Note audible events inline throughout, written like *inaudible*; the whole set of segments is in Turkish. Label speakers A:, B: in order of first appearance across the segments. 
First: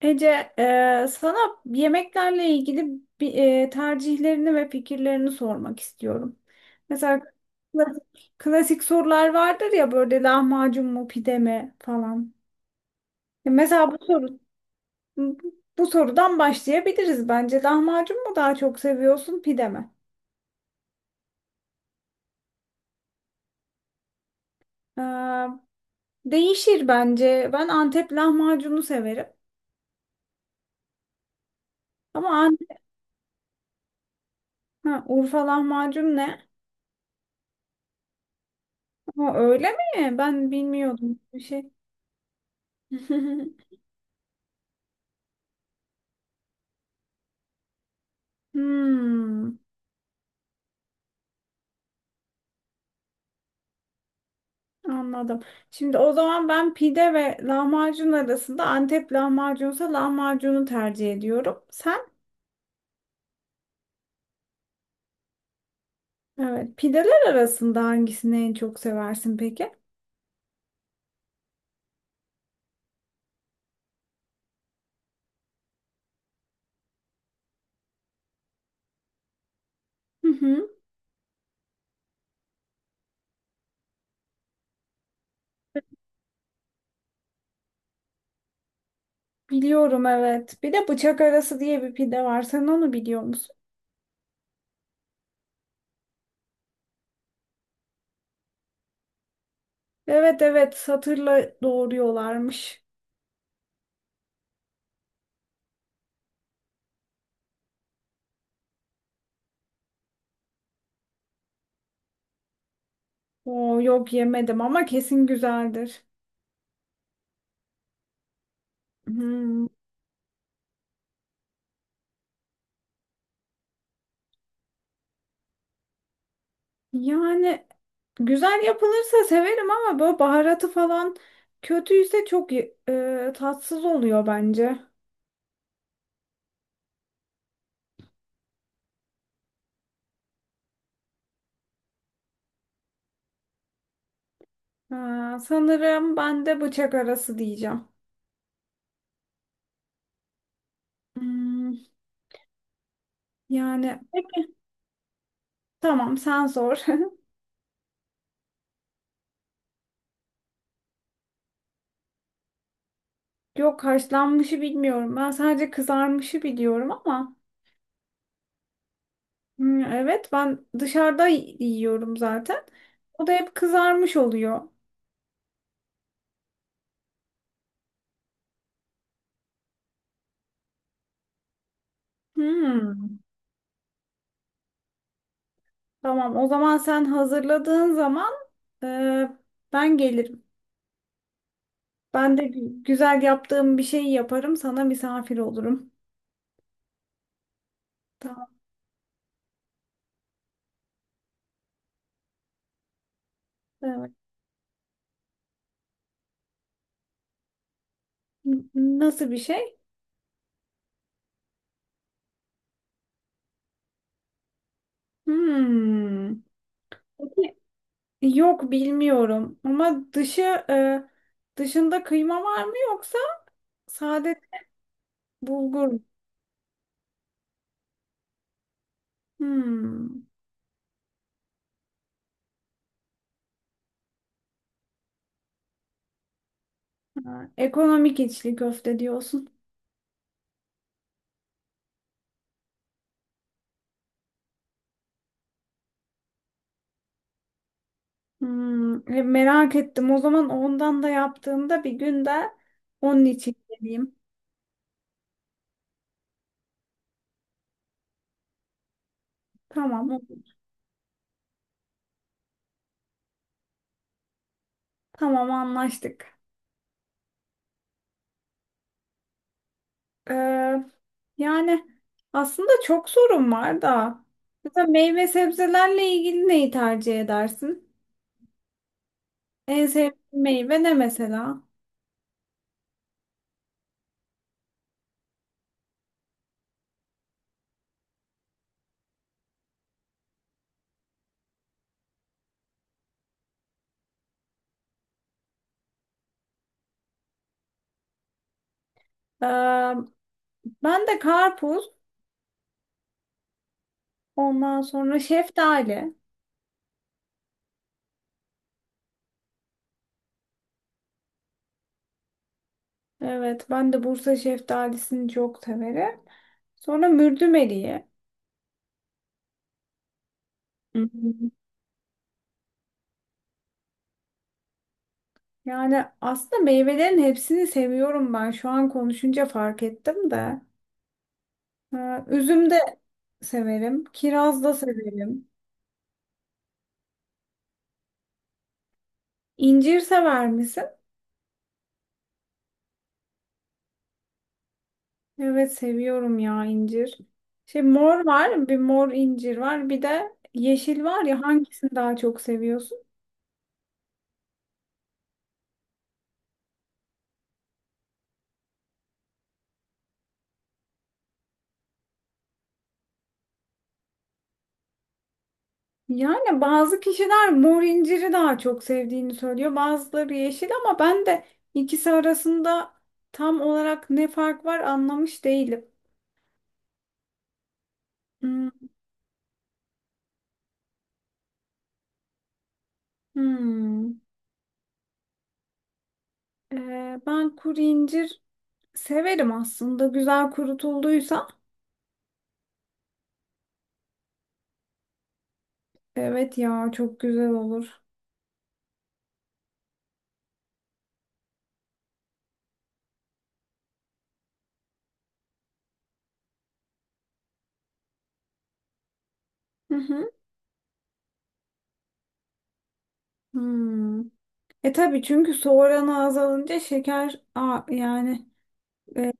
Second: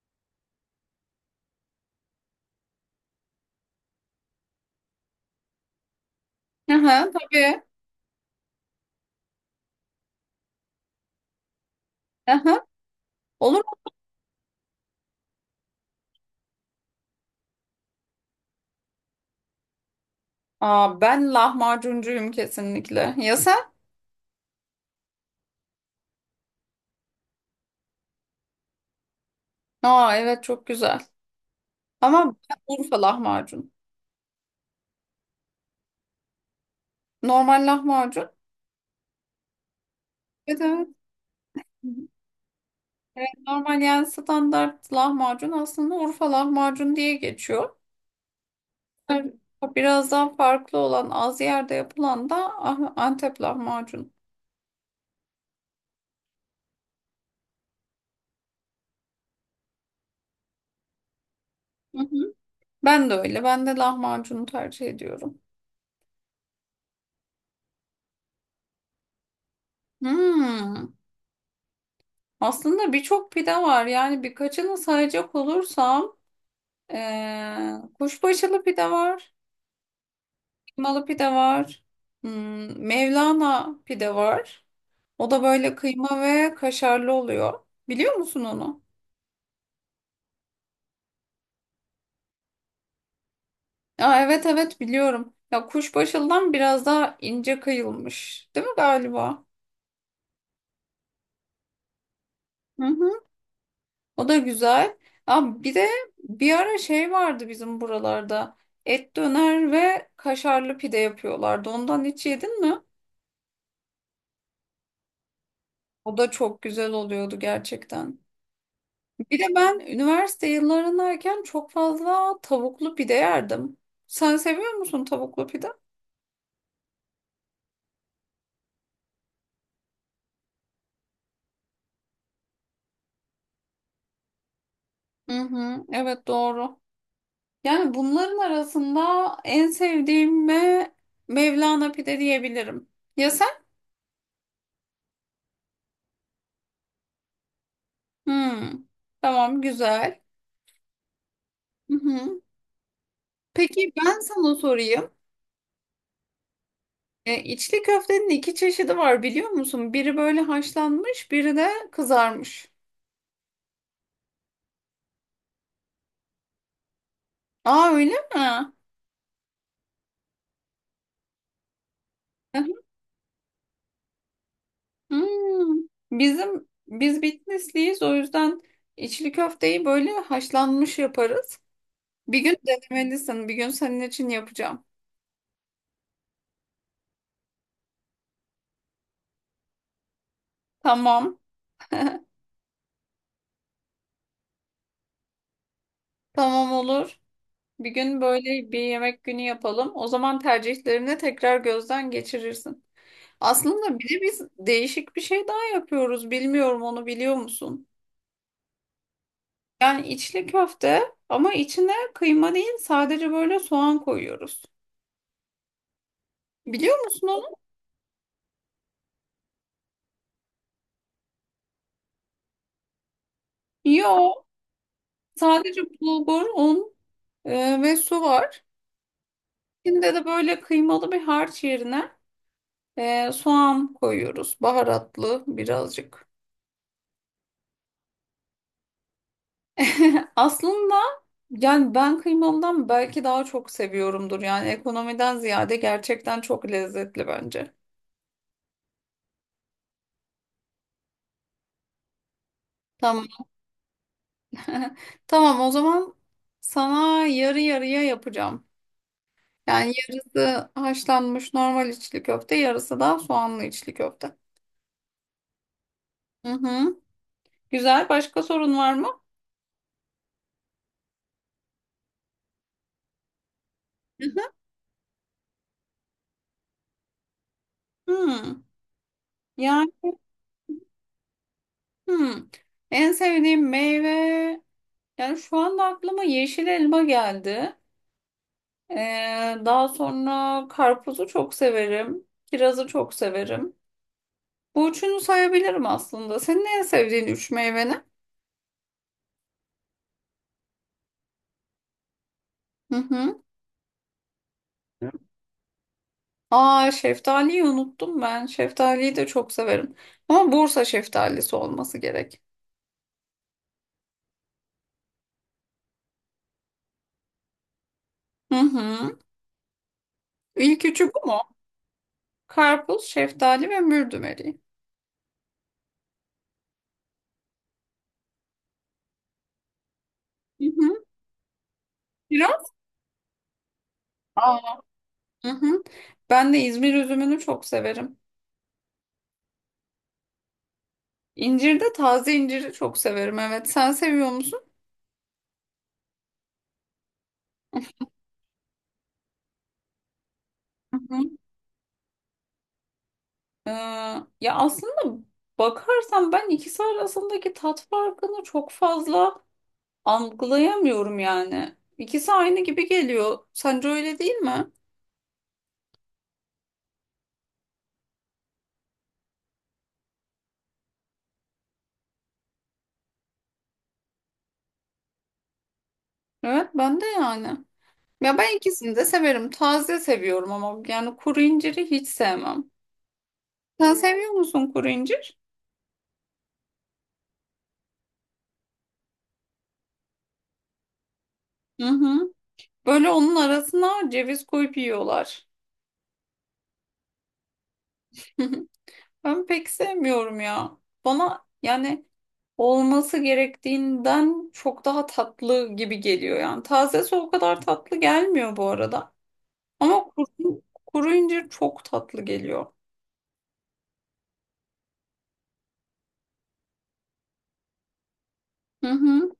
A: Ece, sana yemeklerle ilgili bir, tercihlerini ve fikirlerini sormak istiyorum.
B: Aha,
A: Mesela
B: tabii.
A: klasik sorular vardır ya böyle lahmacun mu pide mi falan.
B: Aha. Olur mu?
A: Mesela bu sorudan başlayabiliriz bence. Lahmacun mu daha çok seviyorsun pide mi?
B: Aa, ben lahmacuncuyum kesinlikle. Ya sen?
A: E, Değişir bence. Ben Antep lahmacunu severim.
B: Aa, evet çok güzel.
A: Ama
B: Ama
A: An-
B: ben Urfa lahmacun.
A: ha, Urfa lahmacun ne?
B: Normal lahmacun.
A: Ama öyle mi? Ben
B: Evet, evet.
A: bilmiyordum bir şey.
B: Evet,
A: *laughs*
B: normal yani standart lahmacun aslında Urfa lahmacun diye geçiyor. Evet,
A: Hmm,
B: biraz daha farklı olan az yerde yapılan da Antep lahmacun.
A: anladım. Şimdi o zaman ben pide ve lahmacun arasında Antep lahmacunsa lahmacunu tercih ediyorum.
B: Hı
A: Sen?
B: hı. Ben de öyle. Ben de lahmacunu tercih ediyorum.
A: Evet. Pideler arasında hangisini en çok seversin peki?
B: Hmm. Aslında birçok pide var. Yani birkaçını sayacak olursam kuşbaşılı pide var.
A: Hı hı.
B: Kıymalı pide var. Mevlana pide var. O da böyle kıyma ve kaşarlı oluyor. Biliyor musun onu?
A: Biliyorum evet. Bir de bıçak arası diye bir pide var. Sen onu biliyor musun?
B: Aa, evet, evet biliyorum. Ya kuşbaşılıdan biraz daha ince kıyılmış. Değil mi galiba?
A: Evet evet, satırla doğruyorlarmış.
B: Hı hı. O da güzel. Aa, bir de bir ara şey vardı bizim buralarda. Et döner ve kaşarlı pide yapıyorlardı. Ondan hiç yedin mi?
A: Oo, yok yemedim ama kesin güzeldir.
B: O da çok güzel oluyordu gerçekten. Bir de
A: Hmm.
B: ben üniversite yıllarındayken çok fazla tavuklu pide yerdim. Sen seviyor musun tavuklu pide?
A: Yani güzel yapılırsa severim ama böyle baharatı falan kötüyse çok tatsız oluyor bence.
B: Hı hı, evet doğru. Yani bunların arasında en sevdiğime Mevlana pide diyebilirim. Ya sen?
A: Ha, sanırım ben de bıçak arası diyeceğim.
B: Hmm, tamam güzel.
A: Hmm,
B: Hı hı. Peki
A: yani
B: ben sana sorayım.
A: tamam sen sor.
B: İçli köftenin iki çeşidi var biliyor musun? Biri böyle haşlanmış, biri de kızarmış.
A: *laughs* Yok, haşlanmışı bilmiyorum. Ben sadece kızarmışı biliyorum ama
B: Aa, öyle mi?
A: hmm, evet ben dışarıda yiyorum zaten. O da hep kızarmış oluyor.
B: Hmm, biz Bitlisliyiz, o yüzden içli köfteyi böyle haşlanmış yaparız. Bir gün
A: Hmm,
B: denemelisin. Bir gün senin için yapacağım.
A: tamam o zaman sen hazırladığın zaman e, ben gelirim.
B: Tamam. *laughs*
A: Ben de güzel yaptığım bir şey yaparım. Sana misafir olurum.
B: Tamam olur. Bir gün
A: Tamam.
B: böyle bir yemek günü yapalım. O zaman tercihlerini tekrar gözden geçirirsin. Aslında bir
A: Evet.
B: de biz değişik bir şey daha yapıyoruz. Bilmiyorum, onu biliyor musun?
A: Nasıl bir şey?
B: Yani içli köfte ama içine kıyma değil, sadece böyle soğan koyuyoruz.
A: Hmm.
B: Biliyor musun
A: Peki,
B: onu?
A: yok bilmiyorum. Ama dışı e, dışında kıyma var mı yoksa sade
B: Yo. Sadece
A: bulgur mu?
B: bulgur, un ve su var. İçinde de
A: Hmm.
B: böyle kıymalı bir harç yerine soğan koyuyoruz. Baharatlı birazcık.
A: Ha, ekonomik içli köfte diyorsun.
B: *laughs* Aslında yani ben kıymalıdan belki daha çok seviyorumdur. Yani ekonomiden ziyade gerçekten çok lezzetli bence.
A: Hmm. E, merak ettim. O zaman ondan da yaptığımda bir gün de onun
B: Tamam.
A: için geleyim.
B: *laughs* Tamam, o zaman sana yarı yarıya yapacağım. Yani
A: Tamam.
B: yarısı haşlanmış normal içli köfte, yarısı da soğanlı içli köfte.
A: Tamam, anlaştık.
B: Hı hı. Güzel. Başka sorun var mı?
A: Ee, Yani aslında çok sorun var da. Mesela meyve sebzelerle ilgili neyi tercih edersin?
B: Hmm,
A: En
B: yani
A: sevdiğin meyve ne mesela?
B: hmm. En sevdiğim meyve yani şu anda aklıma yeşil elma geldi. Ee, daha sonra karpuzu çok severim. Kirazı çok severim. Bu üçünü sayabilirim aslında. Senin en sevdiğin üç meyve ne?
A: Ee, Ben de karpuz,
B: Hı hı.
A: ondan
B: Hı?
A: sonra şeftali.
B: Aa, şeftaliyi unuttum ben. Şeftaliyi de çok severim. Ama Bursa şeftalisi olması gerek.
A: Evet, ben de Bursa şeftalisini çok severim. Sonra mürdümeliyi.
B: Hı hı. İlk
A: Hı
B: üçü bu mu?
A: hı.
B: Karpuz, şeftali ve mürdümeri.
A: Yani aslında meyvelerin hepsini seviyorum ben. Şu an konuşunca fark ettim de.
B: Hı hı.
A: Ha, üzüm
B: Kiraz?
A: de severim. Kiraz da
B: Hı
A: severim.
B: hı. Ben de İzmir üzümünü çok severim.
A: İncir sever misin?
B: İncir de, taze inciri çok severim. Evet, sen seviyor musun?
A: Evet, seviyorum ya incir. Şey, mor var, bir mor incir var, bir de
B: Hı
A: yeşil
B: hı.
A: var ya, hangisini daha çok seviyorsun?
B: Ee, ya aslında bakarsan ben ikisi arasındaki tat farkını çok fazla algılayamıyorum yani. İkisi aynı gibi geliyor. Sence öyle değil mi?
A: Yani bazı kişiler mor inciri daha çok sevdiğini söylüyor, bazıları yeşil ama ben de ikisi arasında tam olarak ne fark var anlamış değilim.
B: Evet, ben de yani. Ya ben
A: Hmm,
B: ikisini de severim. Taze seviyorum ama yani kuru inciri hiç sevmem. Sen
A: hmm.
B: seviyor musun kuru incir?
A: Ben kuru incir severim aslında, güzel kurutulduysa.
B: Hı hı. Böyle onun arasına ceviz koyup yiyorlar.
A: Evet ya, çok güzel olur.
B: *laughs* Ben pek sevmiyorum ya. Bana yani olması gerektiğinden çok daha tatlı gibi geliyor yani. Tazesi o kadar tatlı gelmiyor bu arada.
A: Hı
B: Ama
A: hı.
B: kuru incir çok tatlı geliyor.
A: Hmm. E tabii, çünkü su oranı azalınca yani
B: Hı hı.
A: e,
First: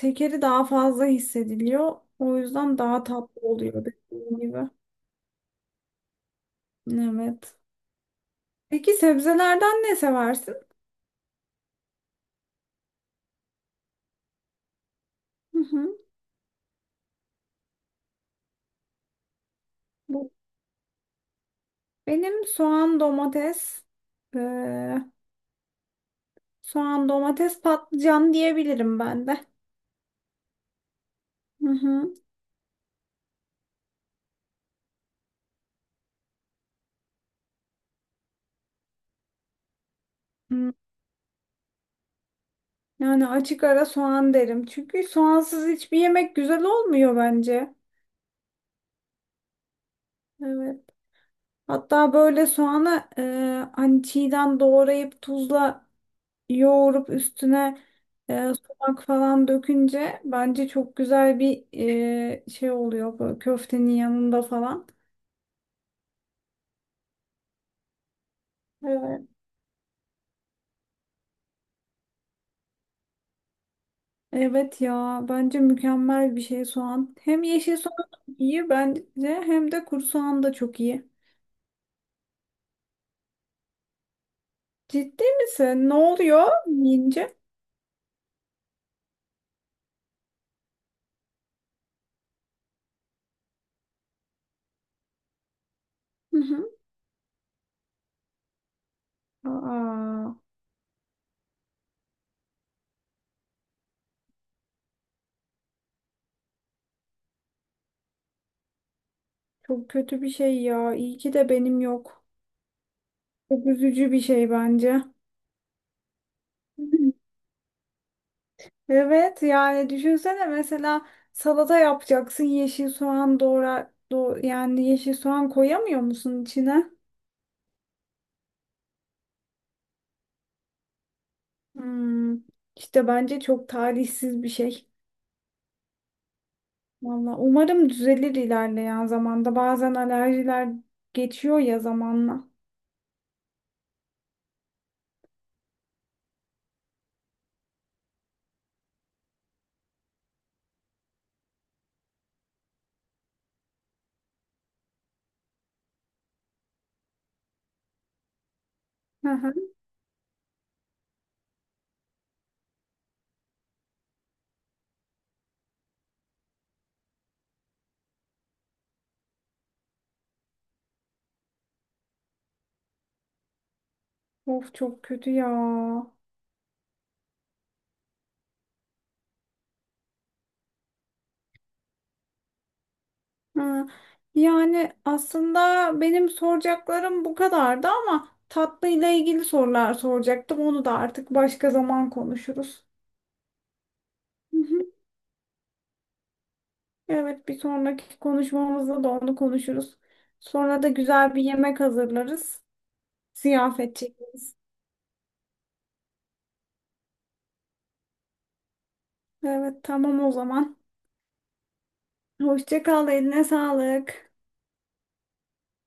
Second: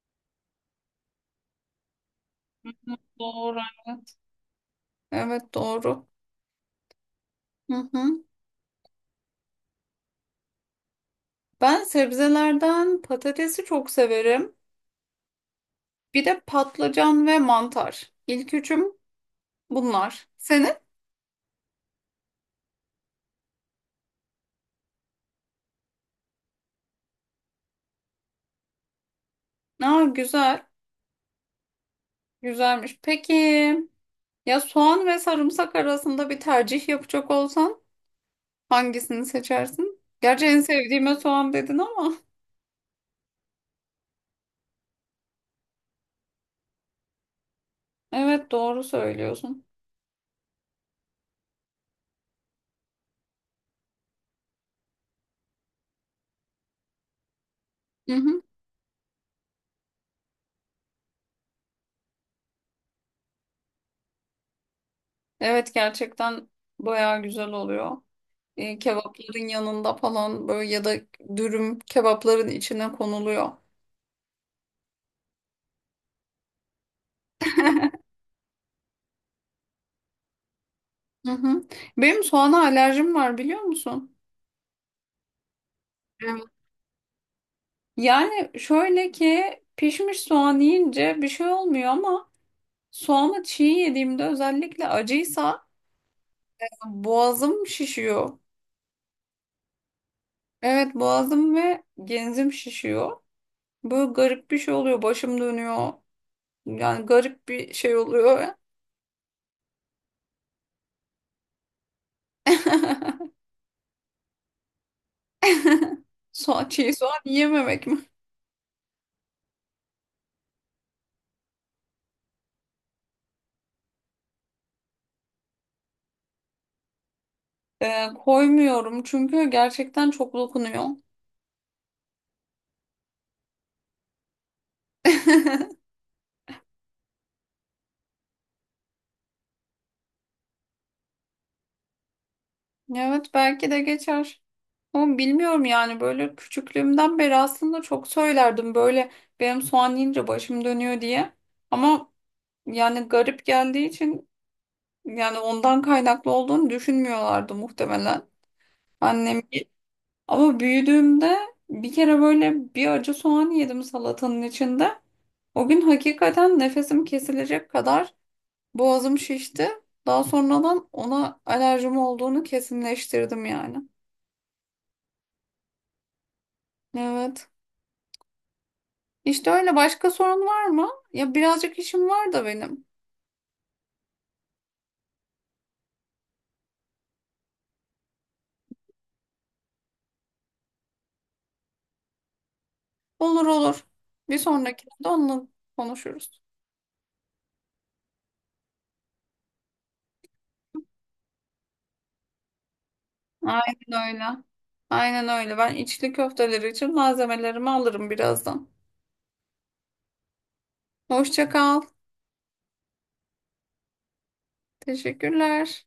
A: şekeri daha fazla hissediliyor. O yüzden daha tatlı
B: Doğru.
A: oluyor,
B: Evet.
A: dediğim gibi.
B: Evet, doğru.
A: Evet.
B: Hı hı.
A: Peki sebzelerden ne seversin?
B: Ben sebzelerden patatesi çok severim.
A: Hı hı.
B: Bir de patlıcan ve mantar. İlk üçüm bunlar.
A: Bu.
B: Senin?
A: Benim soğan, domates, eee, patlıcan diyebilirim ben de.
B: Aa, güzel.
A: Hı hı.
B: Güzelmiş. Peki. Ya soğan ve sarımsak arasında bir tercih yapacak olsan hangisini seçersin? Gerçi en
A: Hı.
B: sevdiğime soğan dedin ama. *laughs*
A: Yani açık ara soğan derim. Çünkü soğansız hiçbir yemek güzel olmuyor bence.
B: Evet, doğru söylüyorsun.
A: Evet. Hatta böyle soğanı hani çiğden doğrayıp tuzla yoğurup üstüne
B: Hı hı.
A: sumak falan dökünce bence çok güzel bir şey oluyor böyle, köftenin yanında falan.
B: Evet, gerçekten bayağı güzel oluyor.
A: Evet.
B: Kebapların yanında falan, böyle ya da dürüm kebapların içine konuluyor.
A: Evet ya, bence mükemmel bir şey soğan. Hem yeşil soğan iyi bence, hem de kuru soğan da çok iyi.
B: Hı hı. Benim soğana alerjim var, biliyor musun?
A: Ciddi misin? Ne
B: Evet.
A: oluyor yiyince?
B: Yani şöyle ki pişmiş soğan yiyince bir şey olmuyor ama soğanı çiğ yediğimde, özellikle acıysa,
A: Hı hı.
B: boğazım şişiyor.
A: Aa,
B: Evet, boğazım ve genzim şişiyor. Böyle garip bir şey oluyor. Başım dönüyor. Yani garip bir şey oluyor.
A: çok kötü bir şey ya. İyi ki de benim yok.
B: *laughs*
A: Çok üzücü bir şey bence.
B: Çiğ soğan
A: *laughs*
B: yememek mi?
A: Evet, yani düşünsene mesela salata yapacaksın, yeşil soğan doğra do yani yeşil soğan koyamıyor musun içine?
B: Koymuyorum çünkü gerçekten çok dokunuyor.
A: Hmm, işte bence çok talihsiz bir şey.
B: *laughs*
A: Valla umarım düzelir ilerleyen zamanda. Bazen alerjiler geçiyor ya zamanla.
B: Evet, belki de geçer. Ama bilmiyorum yani, böyle küçüklüğümden beri aslında çok söylerdim böyle, benim soğan yiyince başım dönüyor diye. Ama yani garip geldiği için, yani ondan kaynaklı olduğunu düşünmüyorlardı muhtemelen
A: Hı
B: annem.
A: hı.
B: Ama büyüdüğümde bir kere böyle bir acı soğan yedim salatanın içinde. O gün hakikaten nefesim kesilecek kadar boğazım şişti. Daha sonradan ona alerjim olduğunu kesinleştirdim yani.
A: Of çok kötü ya.
B: Evet. İşte öyle, başka sorun var mı? Ya birazcık işim var da benim.
A: Hı. Yani aslında benim soracaklarım bu kadardı ama tatlıyla ilgili sorular soracaktım. Onu da artık başka zaman konuşuruz.
B: Olur, olur. Bir
A: *laughs*
B: sonrakinde onunla konuşuruz.
A: Evet, bir sonraki konuşmamızda da onu konuşuruz. Sonra da güzel bir yemek hazırlarız. Ziyafet
B: Aynen öyle.
A: çekeriz.
B: Aynen öyle. Ben içli köfteleri için malzemelerimi alırım birazdan.
A: Evet, tamam o zaman.
B: Hoşça kal.
A: Hoşça kal, eline sağlık.
B: Teşekkürler.